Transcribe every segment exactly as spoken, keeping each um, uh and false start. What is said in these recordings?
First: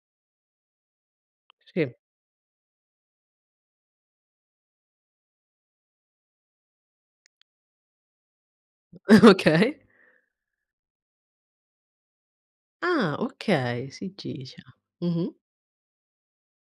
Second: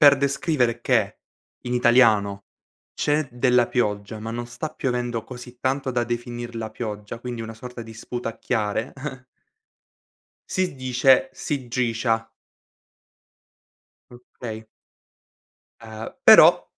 Per descrivere che, in Sì. italiano, c'è della pioggia, ma non sta piovendo così tanto da definirla pioggia, quindi una sorta di sputacchiare Okay. si dice "sigiscia". Ah, okay, sigiscia. Okay. Mh-mh. Ehm, però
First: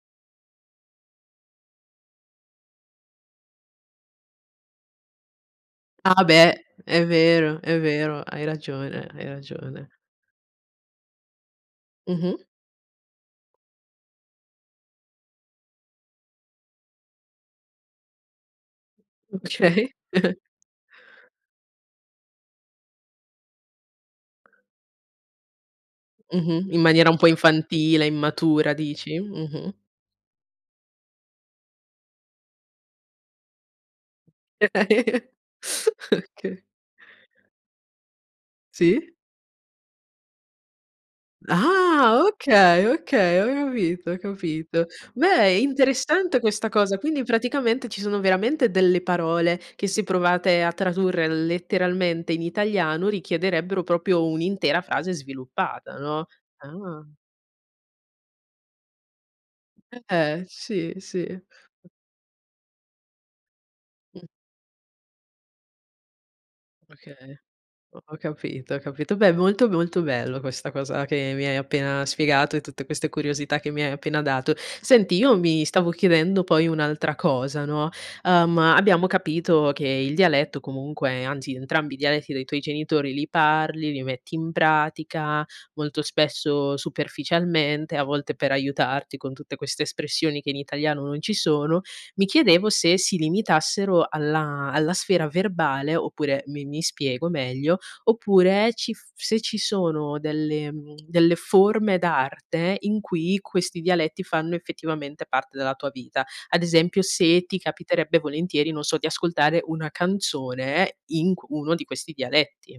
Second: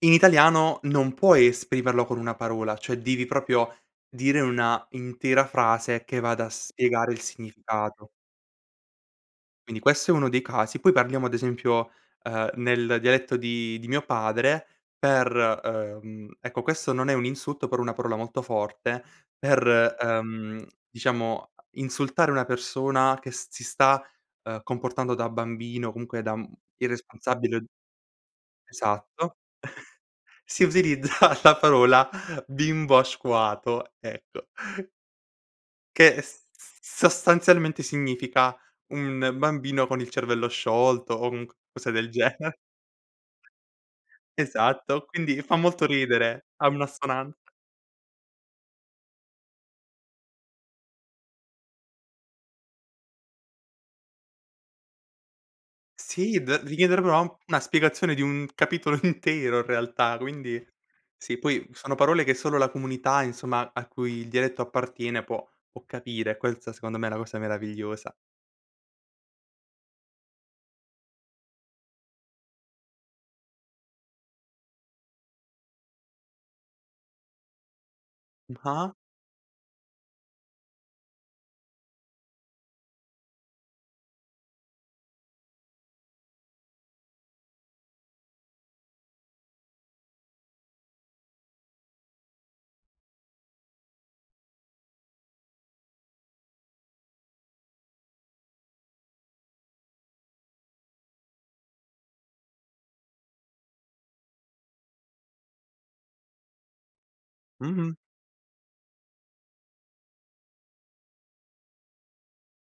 in italiano non puoi esprimerlo con una parola, cioè devi proprio dire una intera frase che Ah, vada a beh, è spiegare il vero, è significato. vero, hai ragione, hai Quindi ragione. questo è uno dei casi. Poi parliamo, ad esempio, Mh-mh. ehm, nel dialetto di di mio padre per, ehm ecco, questo non è un insulto, però è una parola molto forte, Okay. per, ehm, diciamo, insultare una persona che s si sta, ehm, comportando da bambino o comunque da, mhmm, Mh-mh, in maniera un po' irresponsabile. infantile, immatura, Esatto. dici? Mh-mh. Si utilizza la parola "bimbo asquato", ecco che s Oka s sostanzialmente significa: Sì. un bambino con il cervello sciolto, o un qualcosa del Ah! gene Okay, okay, ho capito, ho capito. Esatto, quindi fa Beh, molto interessante ridere, ha questa cosa, quindi un'assonan praticamente ci sono veramente delle parole che se provate a tradurre letteralmente in italiano richiederebbero propio un'intera frase sviluppata, no? Sì d devi chiedere Ah! proprio a un una spiegazione di un capitolo intero in realtà, Eh, quindi sì, sì, sì. poi sono parole che solo la comunità, insomma, a cui Mh. il dialetto appartiene può può capire, questa secondo me è Okay, la cosa ho meravigliosa. ho capito, ho capito. Beh, molto, molto bello questa cosa che mi hai appena spiegato e tutte queste curiosità che mi hai appena dato. Senti, io mi stavo chiedendo poi un'altra cosa, no? Mh, Ehm, ah? abbiamo capito che il dialetto comunque anzi, entrambi i dialetti dei tuoi genitori li parli, li metti in pratica, molto spesso superficialmente, a volte per aiutarti con tutte queste espressioni che in italiano non ci sono. Mi chiedevo se si limitassero alla alla sfera verbale oppure mi mi spiego meglio, oppure ci f se ci sono delle mhmm, delle forme d'arte in cui questi dialetti fanno, effettivamente, parte della tua vita. Ad esempio se ti Mh-mh. capiterebbe volentieri, non so, di ascoltare una canzone in c uno di questi dialetti.